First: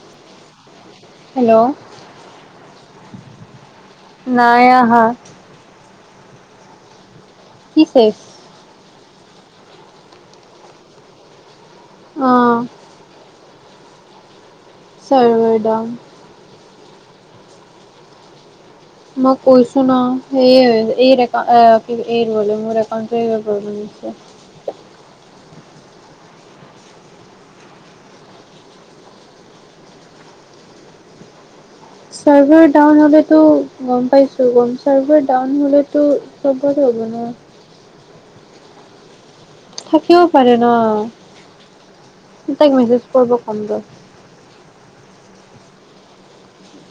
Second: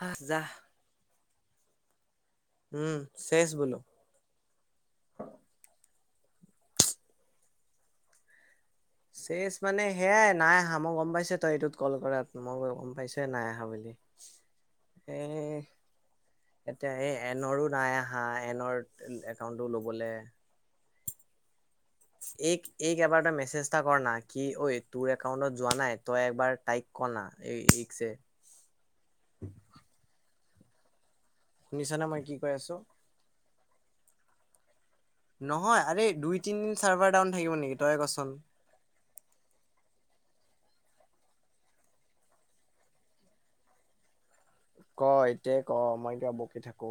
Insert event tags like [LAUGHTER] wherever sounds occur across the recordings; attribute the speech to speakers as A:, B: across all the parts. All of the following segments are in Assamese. A: হা জাহ
B: হেল্ল'
A: উম শেষ বোলো
B: নাই অহা কি শেষ
A: চেচ মানে সেয়াই নাই হামো গম পাইছে তই এইটোত কল কৰা
B: অ'
A: মই গম পাইছো নাই আহা বুলি এ
B: চাৰ্ভাৰ ডাউন।
A: এতিয়া এই এনৰো নাই আহা এনৰ
B: মই
A: একাউন্টটো
B: কৈছো ন
A: লবলে
B: সে এই কি এইৰব
A: এই
B: মোৰ
A: এইক এবাৰ তই
B: একাউণ্টটোবাৰ
A: মেছেজ এটা
B: প্ৰব্লেম
A: কৰ না
B: আছে
A: কি ঐ তোৰ একাউন্টত যোৱা নাই তই একবাৰ তাইক কৰা না এই শুনিছনে মই কি কৈ
B: চাৰ্ভাৰ
A: আছো
B: ডাউন হলেতো গম পাইছো ডাউন
A: নহয়
B: হ'লেতো
A: আৰে দুই তিনিদিন
B: চবৰে হ'ব
A: চাৰ্ভাৰ
B: ন।
A: ডাউন থাকিব নেকি তই কোছোন
B: থাকিও পাৰে ন তাইক মেছেজ কৰিব কমটো
A: ক এতিয়া ক মই কিবা বকি থাকো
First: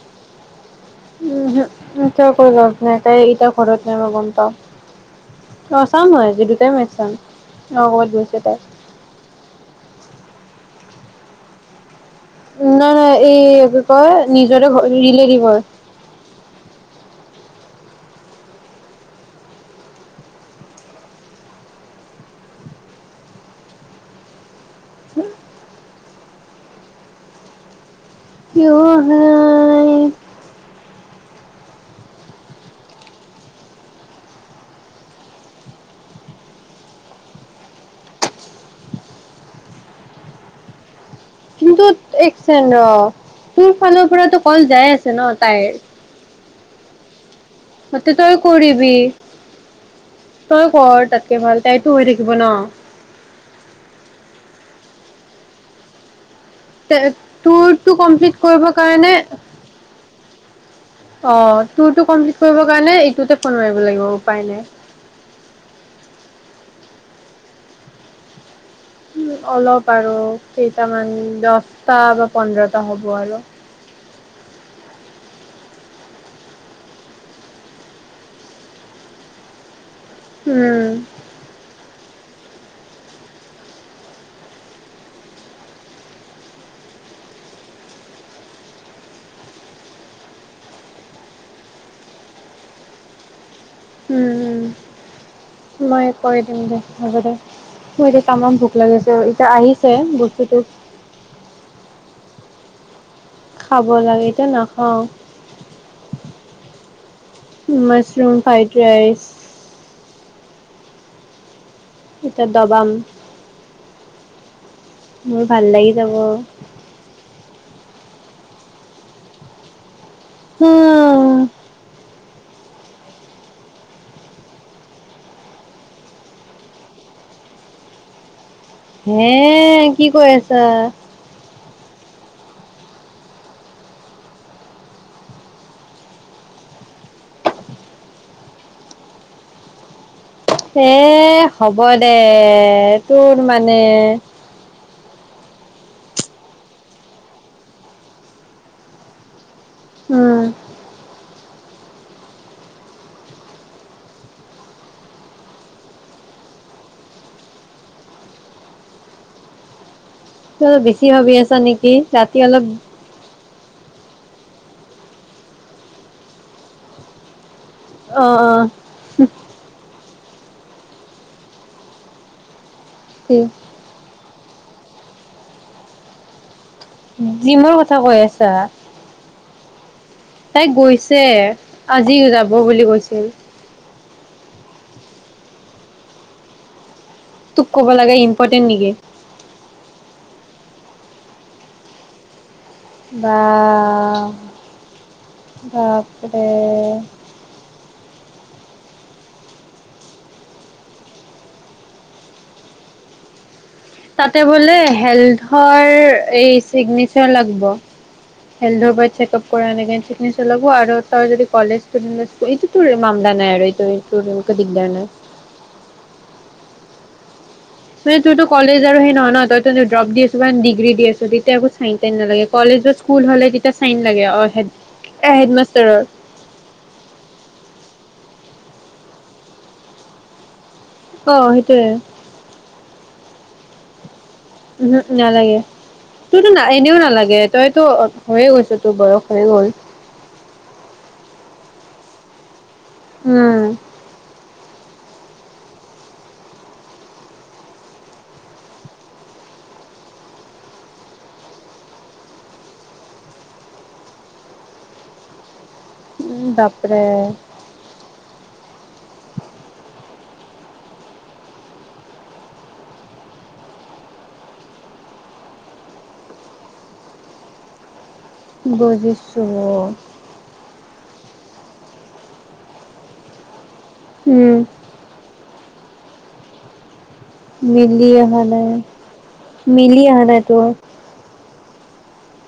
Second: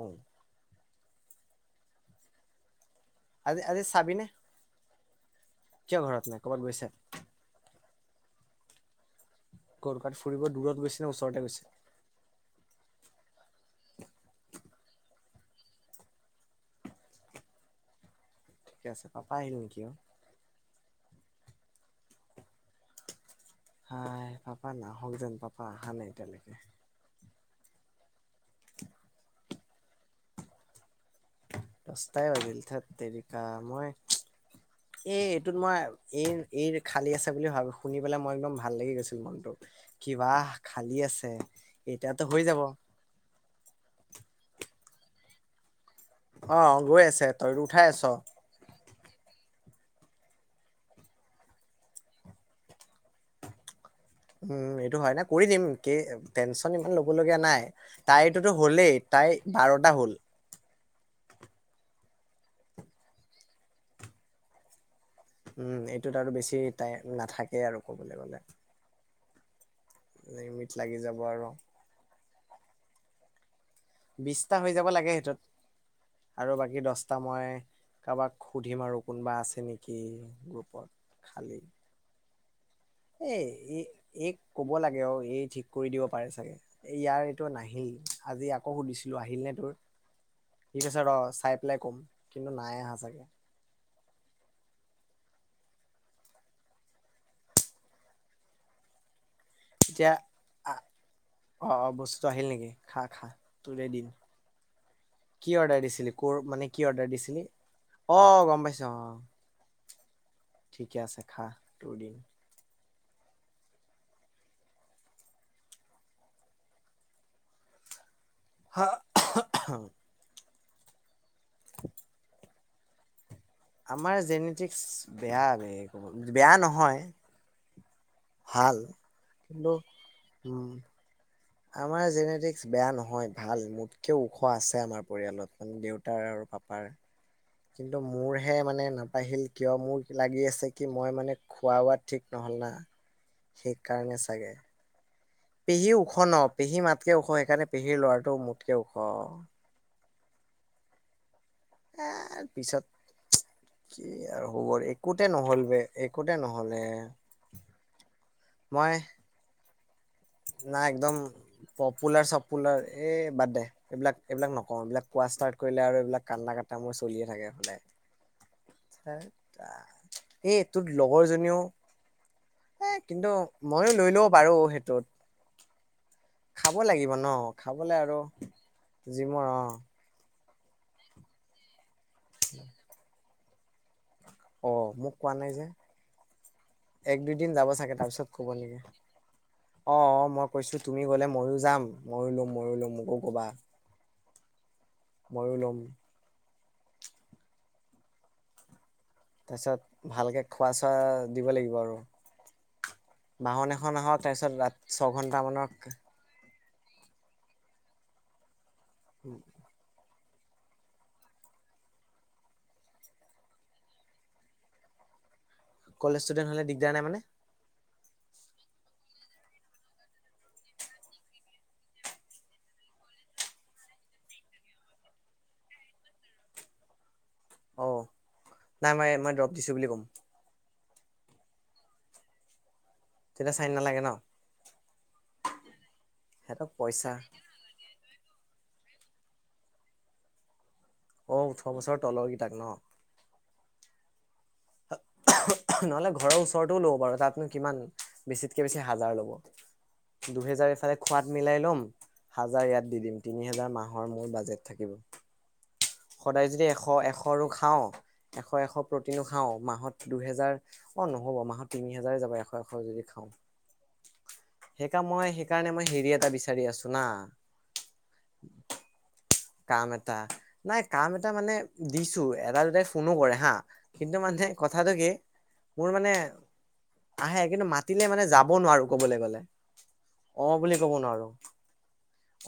B: টো কিয় কৰিব ন তাই ইয়াত
A: আজি আজি
B: ঘৰত নাই মই
A: চাবিনে
B: গম পাওঁ অ
A: কিয়
B: চাম
A: ঘৰত নাই
B: আজি
A: কৰ'বাত
B: দুটাই
A: গৈছে
B: মেছ চাম অঁ কৰবাত গৈছে তাই
A: গৰকাত ফুৰিব দূৰত গৈছে নে ওচৰতে গৈছে
B: নাই নাই এই কি কয় নিজৰে ঘ ৰিলেটিভৰ
A: ঠিকে আছে পাপা আহিল নেকি অঁ হাই পাপা না হওঁক যেন পাপা অহা নাই এতিয়ালৈকে
B: কিয় আহে
A: পাঁচটাই বাজিল ঠেট তেৰিকা মই এ এইটোত মই এই এই খালী আছে বুলি ভাবো শুনি পেলাই মই একদম ভাল লাগি গৈছিল মনটো কিবা খালী আছে
B: কিন্তু
A: এতিয়াতো
B: এক
A: হৈ যাব।
B: চেকেণ্ড ৰ' তোৰ ফোনৰ পৰাটো কল যায় আছে ন' তাইৰ।
A: অ' গৈ আছে। তইতো উঠাই আছ।
B: তাতকে তই কৰিবি তই কৰ তাতকে ভাল তাইতো হৈ থাকিব ন'।
A: উম সেইটো হয় নে কৰি দিম কে এম টেন্স আপুনি ইমান ল'ব লগীয়া নাই
B: তোৰটো কমপ্লিট
A: তাইতোতো
B: কৰিবৰ
A: হ'লেই
B: কাৰণে
A: তাই বাৰটা হ'ল
B: অ' তোৰটো কমপ্লিট কৰিব কাৰণে এইটোতে ফোন মাৰিব লাগিব উপায় নাই।
A: উম এইটোত আৰু বেছি টাইম নাথাকে আৰু ক'বলৈ গ'লে।
B: উম অলপ আৰু
A: লিমিট লাগি
B: কেইটামান
A: যাব আৰু।
B: দহটা বা পোন্ধৰটা হ'ব আৰু।
A: বিছটা হৈ যাব লাগে সেইটোত। আৰু বাকী দছটা মই কাবাক সুধিম আৰু কোনোবা আছে নেকি।
B: উম
A: গ্ৰুপত খালী এই এই এইক ক'ব লাগে অ' এই ঠিক কৰি দিব পাৰে চাগে। এ' ইয়াৰ এইটো নাহিল, আজি আকৌ সুধিছিলোঁ আহিল নে তোৰ। সি কৈছে ৰ' চাই পেলাই ক'ম, কিন্তু নাই আহা চাগে।
B: উম উম। মই কৰি দিম দে, হ'ব দে মোৰ এতিয়া টামাম ভোক লাগিছে অ' এতিয়া আহি
A: এতিয়া আহ, অ' অ' বস্তুটো আহিল নেকি খা খা। তোৰে
B: খাব
A: দিন
B: লাগে এতিয়া নাখাওঁ।
A: কি অৰ্ডাৰ দিছিলি কৰ মানে কি অৰ্ডাৰ দিছিলি
B: মাছৰুম
A: অ' গম
B: ফ্ৰাইড
A: পাইছোঁ
B: ৰাইচ
A: অ'। ঠিকে আছে খা তোৰ দিন।
B: এতিয়া ডবাম। মোৰ ভাল লাগি যাব।
A: হা' আহা আহা।
B: [UNINTELLIGIBLE]
A: আমাৰ জেনেটিক্স বেয়া বে কব বেয়া নহয়। ভাল কিন্তু
B: হে' কি কৈ আছা?
A: উম। আমাৰ জেনেটিক্স বেয়া নহয় ভাল, মোতকেও ওখ আছে আমাৰ পৰিয়ালত মানে দেউ তাৰ আৰু পাপাৰ কিন্তু মোৰহে মানে নাপাহিল কিয় মোৰ লাগি আছে কি
B: এ
A: মই মানে
B: হ'ব
A: খোৱা বোৱাত
B: দে
A: ঠিক নহ'ল না
B: তোৰ মানে
A: সেইকাৰণে চাগে। পেহী ওখ ন' পেহী মাতকে ওখ সেইকাৰণে পেহীৰ ল'ৰাটো মোতকে ওখ।
B: উম
A: হা পিছত [UNINTELLIGIBLE] কি আৰু খবৰ একোতে নহ'ল বে একোতে নহ'লে। মই
B: তই
A: না
B: বেছি
A: একদম
B: ভাবি আছা নেকি
A: পপুলাৰ
B: ৰাতি অলপ
A: চপুলাৰ এই বাদ দে। এইবিলাক এইবিলাক নকওঁ এইবিলাক কোৱা ষ্টাৰ্ট কৰিলে আৰু এইবিলাক কান্দ কাটা মোৰ চলিয়ে থাকে সদায়।
B: অ' অ'।
A: এই তোৰ লগৰজনীও এই কিন্তু ময়ো লৈ ল'ব পাৰোঁ সেইটোত। খাব লাগিব ন'
B: জিমৰ কথা
A: খাবলৈ আৰু
B: কৈ আছা
A: জিমৰ অ'
B: তাই গৈছে আজি যাব বুলি কৈছিল।
A: অ' মোক কোৱা নাই যে এক দুই দিন
B: তোক
A: যাব
B: ক'ব
A: চাগে
B: লাগে
A: তাৰপিছত ক'ব
B: ইম্পৰ্টেণ্ট
A: নেকি। অ' অ' মই কৈছোঁ তুমি গ'লে ময়ো যাম ময়ো লম ময়ো লম। মোকো কবা
B: বাহ,
A: ময়ো লম
B: বাপৰে।
A: তাৰ পিছত ভালকে খোৱা চোৱা দিব লাগিব আৰু। বাহন এখন আঁহ
B: তাতে বোলে হেল্থৰ এই চিগনি চে লাগব। হেল্থৰ পৰা চেকাপ কৰা এনেকে লাগে। নি চলাব, আৰু তই যদি কলেজ ষ্টুডেণ্ট আছিলি এইটো তোৰ মামলা নাই আৰু এইটো এইটো তোৰ একো দিগদাৰ নাই।
A: কলেজ ষ্টুেডেণ্ট হ'লে দিগদাৰ নাই মানে?
B: মানে তইতো কলেজ আৰু সেই নহয় ন, তইতো ড্ৰপ দি আছ বা ডিগ্ৰী দি আছ, তেতিয়া একো চাই টাইন নালাগে। কলেজ বা স্কুল হ'লে তেতিয়া চাইন লাগে অ' হে হেডমাষ্টাৰৰ।
A: অ' নাই মই ইয়াত ড্ৰপ দিছো বুলি ক'ম।
B: অ' সেইটোৱে।
A: তেতিয়া চাইন নালাগে ন?
B: উ'হু' নালাগে। তোৰতো
A: সিহঁতক
B: এনেও
A: পইচা
B: নালাগে। তইতো হৈয়ে গৈছে তোৰ বয়স হৈয়ে গ'ল।
A: অ' ওঠৰ বছৰ তলৰ কেইটাক ন?
B: উম।
A: নহ'লে ঘৰৰ ওচৰতও ল'ব পাৰ, তাতনো কিমান বেছিতকে বেছি হাজাৰ ল'ব। দুহেজাৰ এইফালে খোৱাদ মিলাই ল'ম হাজাৰ ইয়াত দি দিম। তিনি হোজাৰ মাহৰ মোৰ বাজেট থাকিব। সদায় যদি এশ
B: বাপৰে
A: এশ ৰো খাওঁ এশ এশ প্ৰটিনো খাওঁ মাহত দুহেজাৰ অ' নহ'ব মাহত তিনি হাজাৰেই যাব এশ এশ যদি খাওঁ। সেইকাম মই সেইকাৰণে মই হেৰি এটা বিচাৰি আছো না।
B: বুজিছো।
A: কাম এটা, নাই কাম এটা মানে দিছো। এটা দুটাই ফোনো কৰে হা' কিন্তু মানে
B: উম।
A: কথাটো কি, মোৰ মানে আহে কিন্তু মাতিলে
B: মিলি
A: মানে
B: অহা
A: যাব
B: নাই
A: নোৱাৰো, ক'বলৈ গ'লে
B: মিলি অহা নাই
A: অ'
B: তোৰ
A: বুলি কব নোৱাৰো।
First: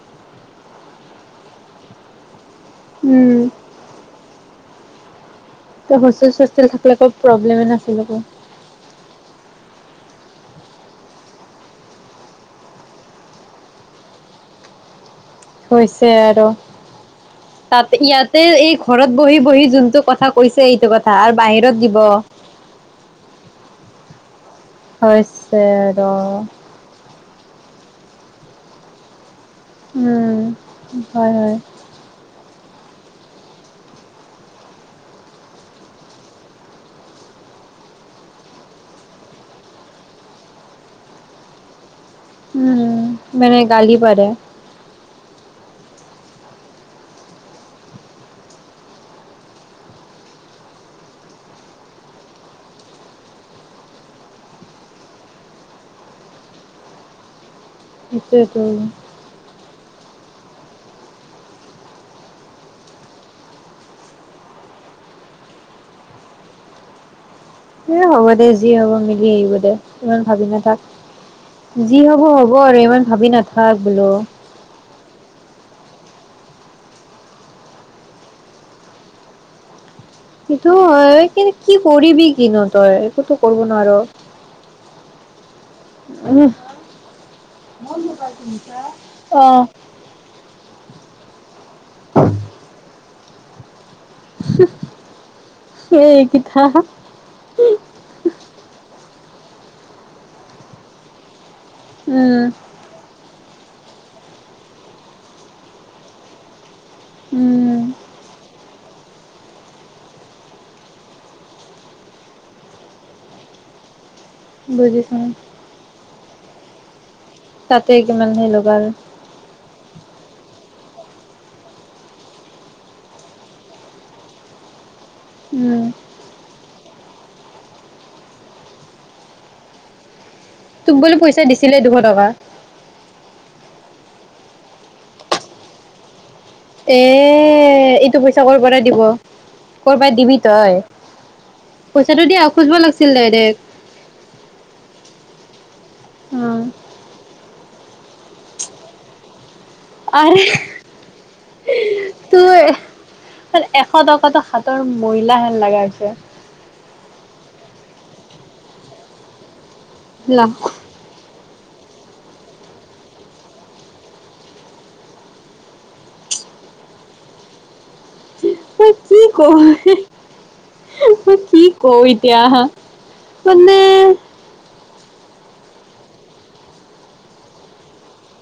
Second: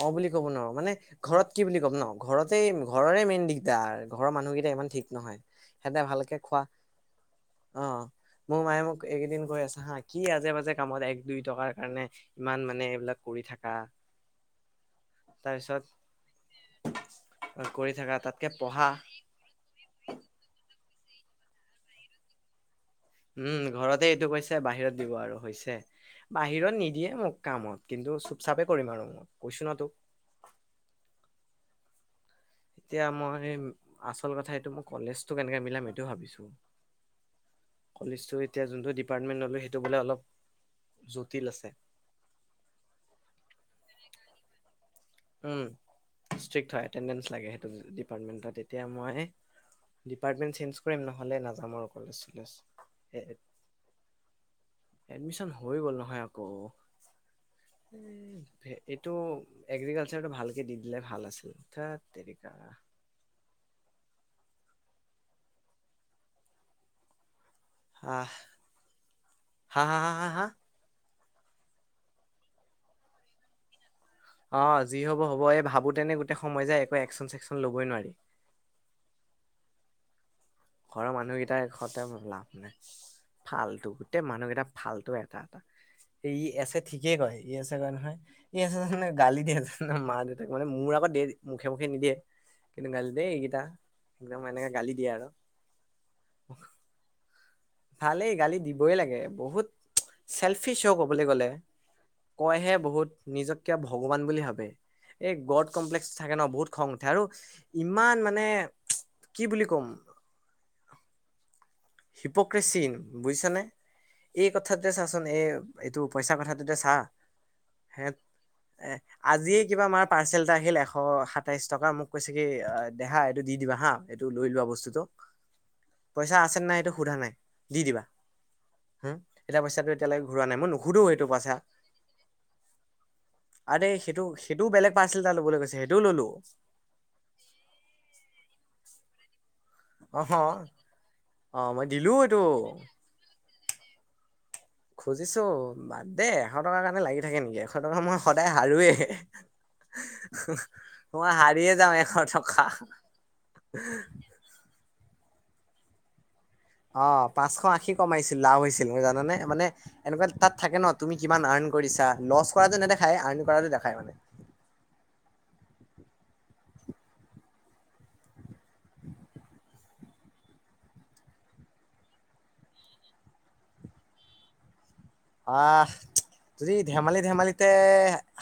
A: অ' বুলি ক'ব নোৱাৰো। মানে ঘৰত কি বুলি ক'ম ন ঘৰতে ঘৰৰে
B: উম
A: মেইন দিগদাৰ। ঘৰৰ মানুহকেইটা ইমান ঠিক নহয়।
B: তই
A: সিহঁতে
B: হোষ্টেলে
A: ভালকে খোৱা
B: টোষ্টেলে থাকিলে একো প্ৰব্লেমে
A: অ
B: নাছিলে আকৌ।
A: মোৰ মায়ে মোক এইকেইদিন কৈ আছে হা', কি আজে বাজে কামত এক দুই টকাৰ কাৰণে ইমান মানে এইবিলাক কৰি থাকা।
B: [INAUDIBLE]
A: তাৰপিছত
B: হৈছে আৰু,
A: কৰি
B: তাত
A: থাকা
B: ইয়াতে
A: তাতকে
B: এই
A: পঢ়া
B: ঘৰত বহি বহি যোনটো কথা কৈছে এইটো কথা, আৰু বাহিৰত দিব।
A: উম, ঘৰতে এইটো কৈছে বাহিৰত দিব আৰু হৈছে, বাহিৰত নিদিয়ে মোক কামত। কিন্তু চুপ চাপে কৰিম আৰু মই, কৈছো ন তোক।
B: উম, হয় হয়।
A: এতিয়া মই আচল কথা এইটো মই কলেজটো কেনেকে মিলাম এইটো ভাবিছো। কলেজটো এতিয়া যোনটো ডিপাৰ্টমেণ্ট ল'লো সেইটো বোলে অলপ জটিল আছে।
B: উম, মানে গালি পাৰে‌।
A: উম, ষ্ট্ৰিক হয় এটেণ্ডেন্স লাগে সেইটো ডিপাৰ্টমেন্ট, তেতিয়া মই ডিপাৰ্টমেণ্ট চেঞ্জ কৰিম নহ'লে নাযাম আৰু কলেজ চলেজ। এডমিশ্যন হৈ গ'ল নহয় আকৌ।
B: সেইটোৱেতো
A: এইটো এগ্ৰিকাল চাৰটো ভালকে দি দিলে ভাল আছিল, থেৎ তেৰিকা।
B: এ
A: হা
B: হ'ব দে যি হ'ব মিলি আহিব দে
A: হা হা হা
B: ইমান
A: হা হা
B: ভাবি নাথাক। যি হ'ব হ'ব আৰু, ইমান ভাবি নাথাক বোলো।
A: অহ' যি হব হ'ব এই ভাবোঁ তেনে গোটেই সময় যায়, একো একচন চেকচন ল'বই নোৱাৰিম।
B: সেইটো
A: ঘৰৰ
B: হয় কিন্তু
A: মানুহকেইটাৰ
B: কি
A: সতে
B: কৰিবি
A: লাভ
B: কি
A: নাই
B: নকৰিবি একোতো কৰিব
A: ফাল্টু
B: নোৱাৰো।
A: গোটেই মানুহকেইটা ফালতটো এটা এটা। সেই
B: উম
A: এচেট ঠিকেই কয় ই আছে কয় নহয়। এজনে গালি দি
B: অ',
A: আছে না মালিক। মানে মোৰ আকৌ দেই মুখে মুখে নিদিয়ে। কিন্তু গালি দিয়ে দেই এইকেইটা। নহয়নে এনেকে গালি দিয়ে আৰু।
B: সেই এই পিঠাখন।
A: ভালেই গালি দিবই লাগে বহুত চেল্ফিচ ক'বলৈ গ'লে
B: উম,
A: কয় হে বহুত নিজককে ভগৱান বুলি ভাবে।। এই গড কমপ্লেক্স থাকে ন বহুত খং উঠে। আৰু
B: উম,
A: ইমান মানে কি বুলি ক'ম? হিপক্ৰেচিন বুজিছানে? এই কথাত যে
B: বুজিছো।
A: চাচোন এই এইটো পইচা কথাটোতে চা।
B: তাতে
A: হে
B: কিমান সেই [UNINTELLIGIBLE] ল'বা।
A: এ আজিয়ে কিবা মাৰ পাৰ্চেল এটা আহিল এশ সাতাইশ টকা, মোক কৈছে কি দেহা এইটো দি দিবা হা। এইটো লৈ লোৱা বস্তুতটো।
B: উম [UNINTELLIGIBLE]
A: পইচা আছে নে নাই এইটো সোধা নাই দি দিবা হো এতিয়া পইচাটো এতিয়ালৈকে ঘূৰা নাই মই
B: তোক
A: নুসোধো
B: বোলে
A: সেইটো পইচা।
B: দিছিলে দুশ টকা।
A: আৰে সেইটো সেইটোও বেলেগ পাৰ্চেল এটা ল'বলৈ কৈছে সেইটোও ললো।
B: এহ, এইটো পইচা কৰ'পৰা দিব? ক'ৰ পৰা
A: অ
B: দিবি তই?
A: অ মই দিলো
B: পইচাটো
A: এইটো
B: দিয়া খুজিবা। লাগিছিল দাইৰেক্ট।
A: খুজিছোঁ বাদ দে এশ
B: উম,
A: টকাৰ কাৰণে লাগি থাকে নেকি? এশ টকাৰ কাৰণে মই সদায় হাৰোৱেই।
B: আৰে
A: হে হে মই হাৰিয়ে যাওঁ এশ
B: তোৰ
A: টকা।
B: এশ টকাতো হাতৰ ময়লা হেন লগা হৈছে।
A: অহ' পাঁচশ আশী কমাইছিল লাভ হৈছিল মোৰ জানানে? মানে এনেকুৱা তাত থাকে ন। তুমি কিমান আৰ্ণ কৰিছা? লছ কৰাটো নেদেখায় আৰ্ণ কৰাটো দেখায় মানে- উ [INAUDIBLE]
B: [UNINTELLIGIBLE] মই কি কও এতিয়া মানে?
A: আহ। যদি ধেমালি ধেমালিতে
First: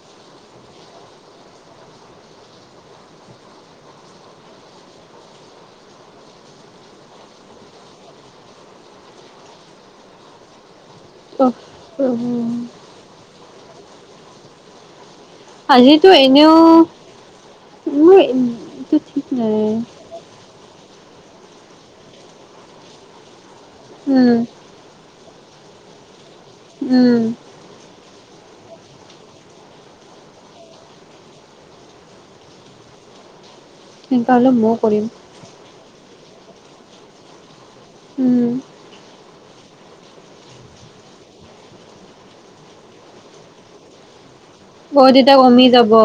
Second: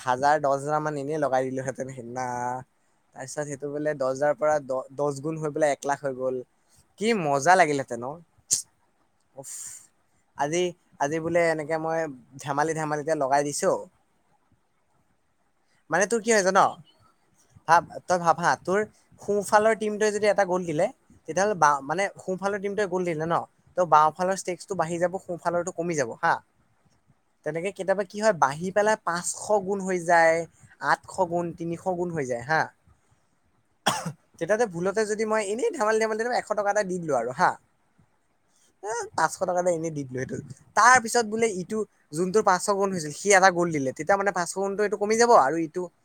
A: হাজাৰ দহ হাজাৰ মান এনেই লগাই দিলোহেঁতেন সিদিনা তাৰপিছত সেইটো বোলে দহ হাজাৰ পৰা দহ দহ গুণ হৈ বোলে এক লাখ হৈ গ'ল। কি মজা লাগিলে হেঁতেন উহ্ আজি আজি বোলে
B: অ',
A: এনেকে এতিয়া মই ধেমালি ধেমালিতে লগাই দিছোঁ মানে
B: আজিতো
A: তোৰ কি হৈ হৈছে জানা
B: এনেও
A: ভাব
B: মোৰ
A: তই ভাব হা তোৰ
B: এইটো ঠিক নাই
A: সোফালৰ টিমটোৱে যদি এটা গ'ল দিলে তেতিয়া হ'লে বা মানে সোফালৰ টিমটোৱে গ'ল দিলে ন ত
B: উম
A: বাওঁফালৰ ষ্টেক টো বাঢ়ি যাব সোঁফালৰটো কমি যাব হা
B: উম'।
A: তেনেকে কেতিয়াবা কি হয় বাঢ়ি পেলাই পাঁচশ গুণ হৈ যায়। আঠশ গুণ তিনিশ গুণ হৈ যায় হা
B: [INAUDIBLE] হ'লে
A: তেতিয়াতে
B: ময়ো
A: ভুলতে
B: কৰিম
A: যদি মই এনেই ধেমালি ধেমালি এশ টকা এটা দি দিলোঁ আৰু হাঁ
B: উম
A: এহ-পাঁচশ টকালৈ এনেই দি দিলোঁ সেইটো তাৰ পিছত বোলে- ইটো যোনটো পাঁচশ গুণ হৈছিল সি এটা গোল দিলে তেতিয়া মানে পাঁচশ গুণটো এইটো
B: অ
A: কমি যাব
B: তেতিয়া
A: আৰু
B: যাব অ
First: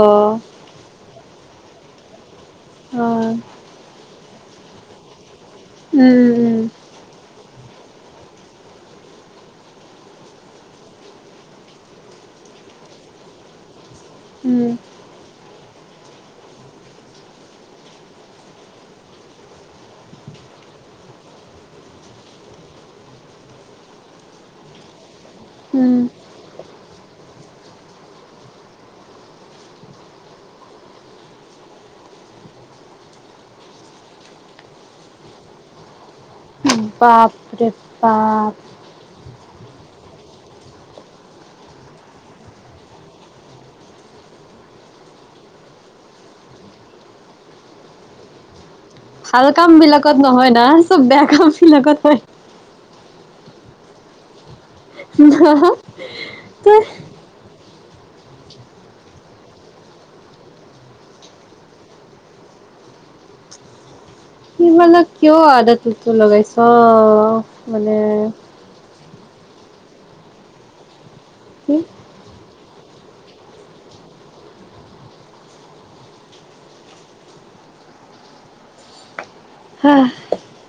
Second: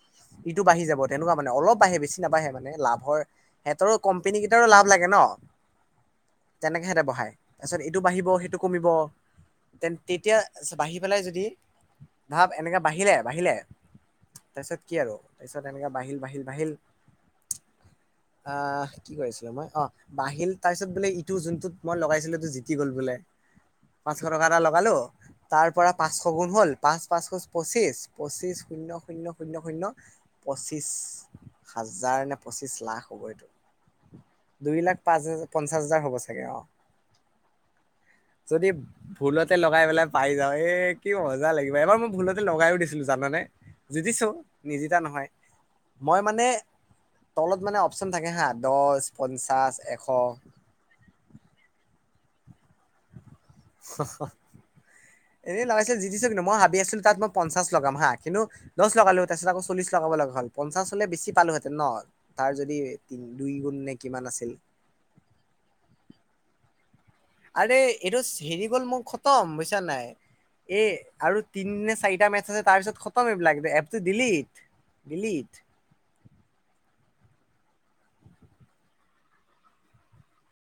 A: ইটো বাঢ়ি যাব তেনেকুৱা মানে অলপ বাঢ়ে বেছি নাবাঢ়ে মানে লাভৰ
B: উম
A: সেতৰো কোম্পেনী কেইটাৰো লাভ লাগে ন'?
B: উম
A: তেনেকৈ সেতে বঢ়ায়, তাৰপিছত এইটো বাঢ়িব সেইটো কমিব তেন তেতিয়া বাঢ়ি পেলাই যদি ভাৱ এনেকে বাঢ়িলে বাঢ়িলে
B: উম
A: তাৰপিছত কি আৰু তাৰপিছত এনেকে বাহিল বাহিল বাহিল।
B: [INAUDIBLE]
A: আহ কি কৰিছিলো মই অ'। বাহিল তাৰপিছত বোলে ইটো যোনটোত মই লগাইছিলো এইটো জিটি গ'ল বোলে। পাঁচশ টকা এটা লগালো তাৰ পৰা পাঁচশ গুণ হ'ল, পাঁচ পাঁচশ পঁচিছ পঁচিছ শূন্য শূন্য শূন্য শূন্য পঁচিছ হাজাৰ নে পঁচিছ লাখ হ'ব এইটো? দুই লাখ পাঁচ হাজাৰ পঞ্চাশ হাজাৰ হ'ব চাগে অ'।
B: বাপৰে বাপ।
A: যদি ভুলতে লগাই পেলাই পাই যাওঁ এ কি মজা লাগিব। এবাৰ মই ভুলতে লগাইও দিছিলো জানানে? জিটিছো, নিজিতা নহয়। মই মানে, তলত মানে অপচন থাকে হা দশ
B: ভাল কাম বিলাকত নহয় না চব বেয়া কাম বিলাকত হয়। না।
A: এনেই লগাইছিল [UNINTELLIGIBLE] মই ভাবি
B: তই
A: আছিলো তাত মই পঞ্চাশ লগাম হা, কিন্তু দশ লগালো তাৰপিছত আকৌ চল্লিছ লগাব লগা হ'ল, পঞ্চাছ হ'লে বেছি পালো হেঁতেন ন'। তাৰ যদি তিন দুই গুণ নে কিমান আছিল।
B: তই মানে কিয় আদাতটো লগাইছ?
A: আৰে
B: মানে
A: এইটো চ হেৰি গ'ল মোৰ খতম বুইছা নাই? এ আৰু তিনি নে চাৰিটা মেচ আছে তাৰপিছত খতম এইবিলাক, এপটো ডিলিট। ডিলিট।
B: আহ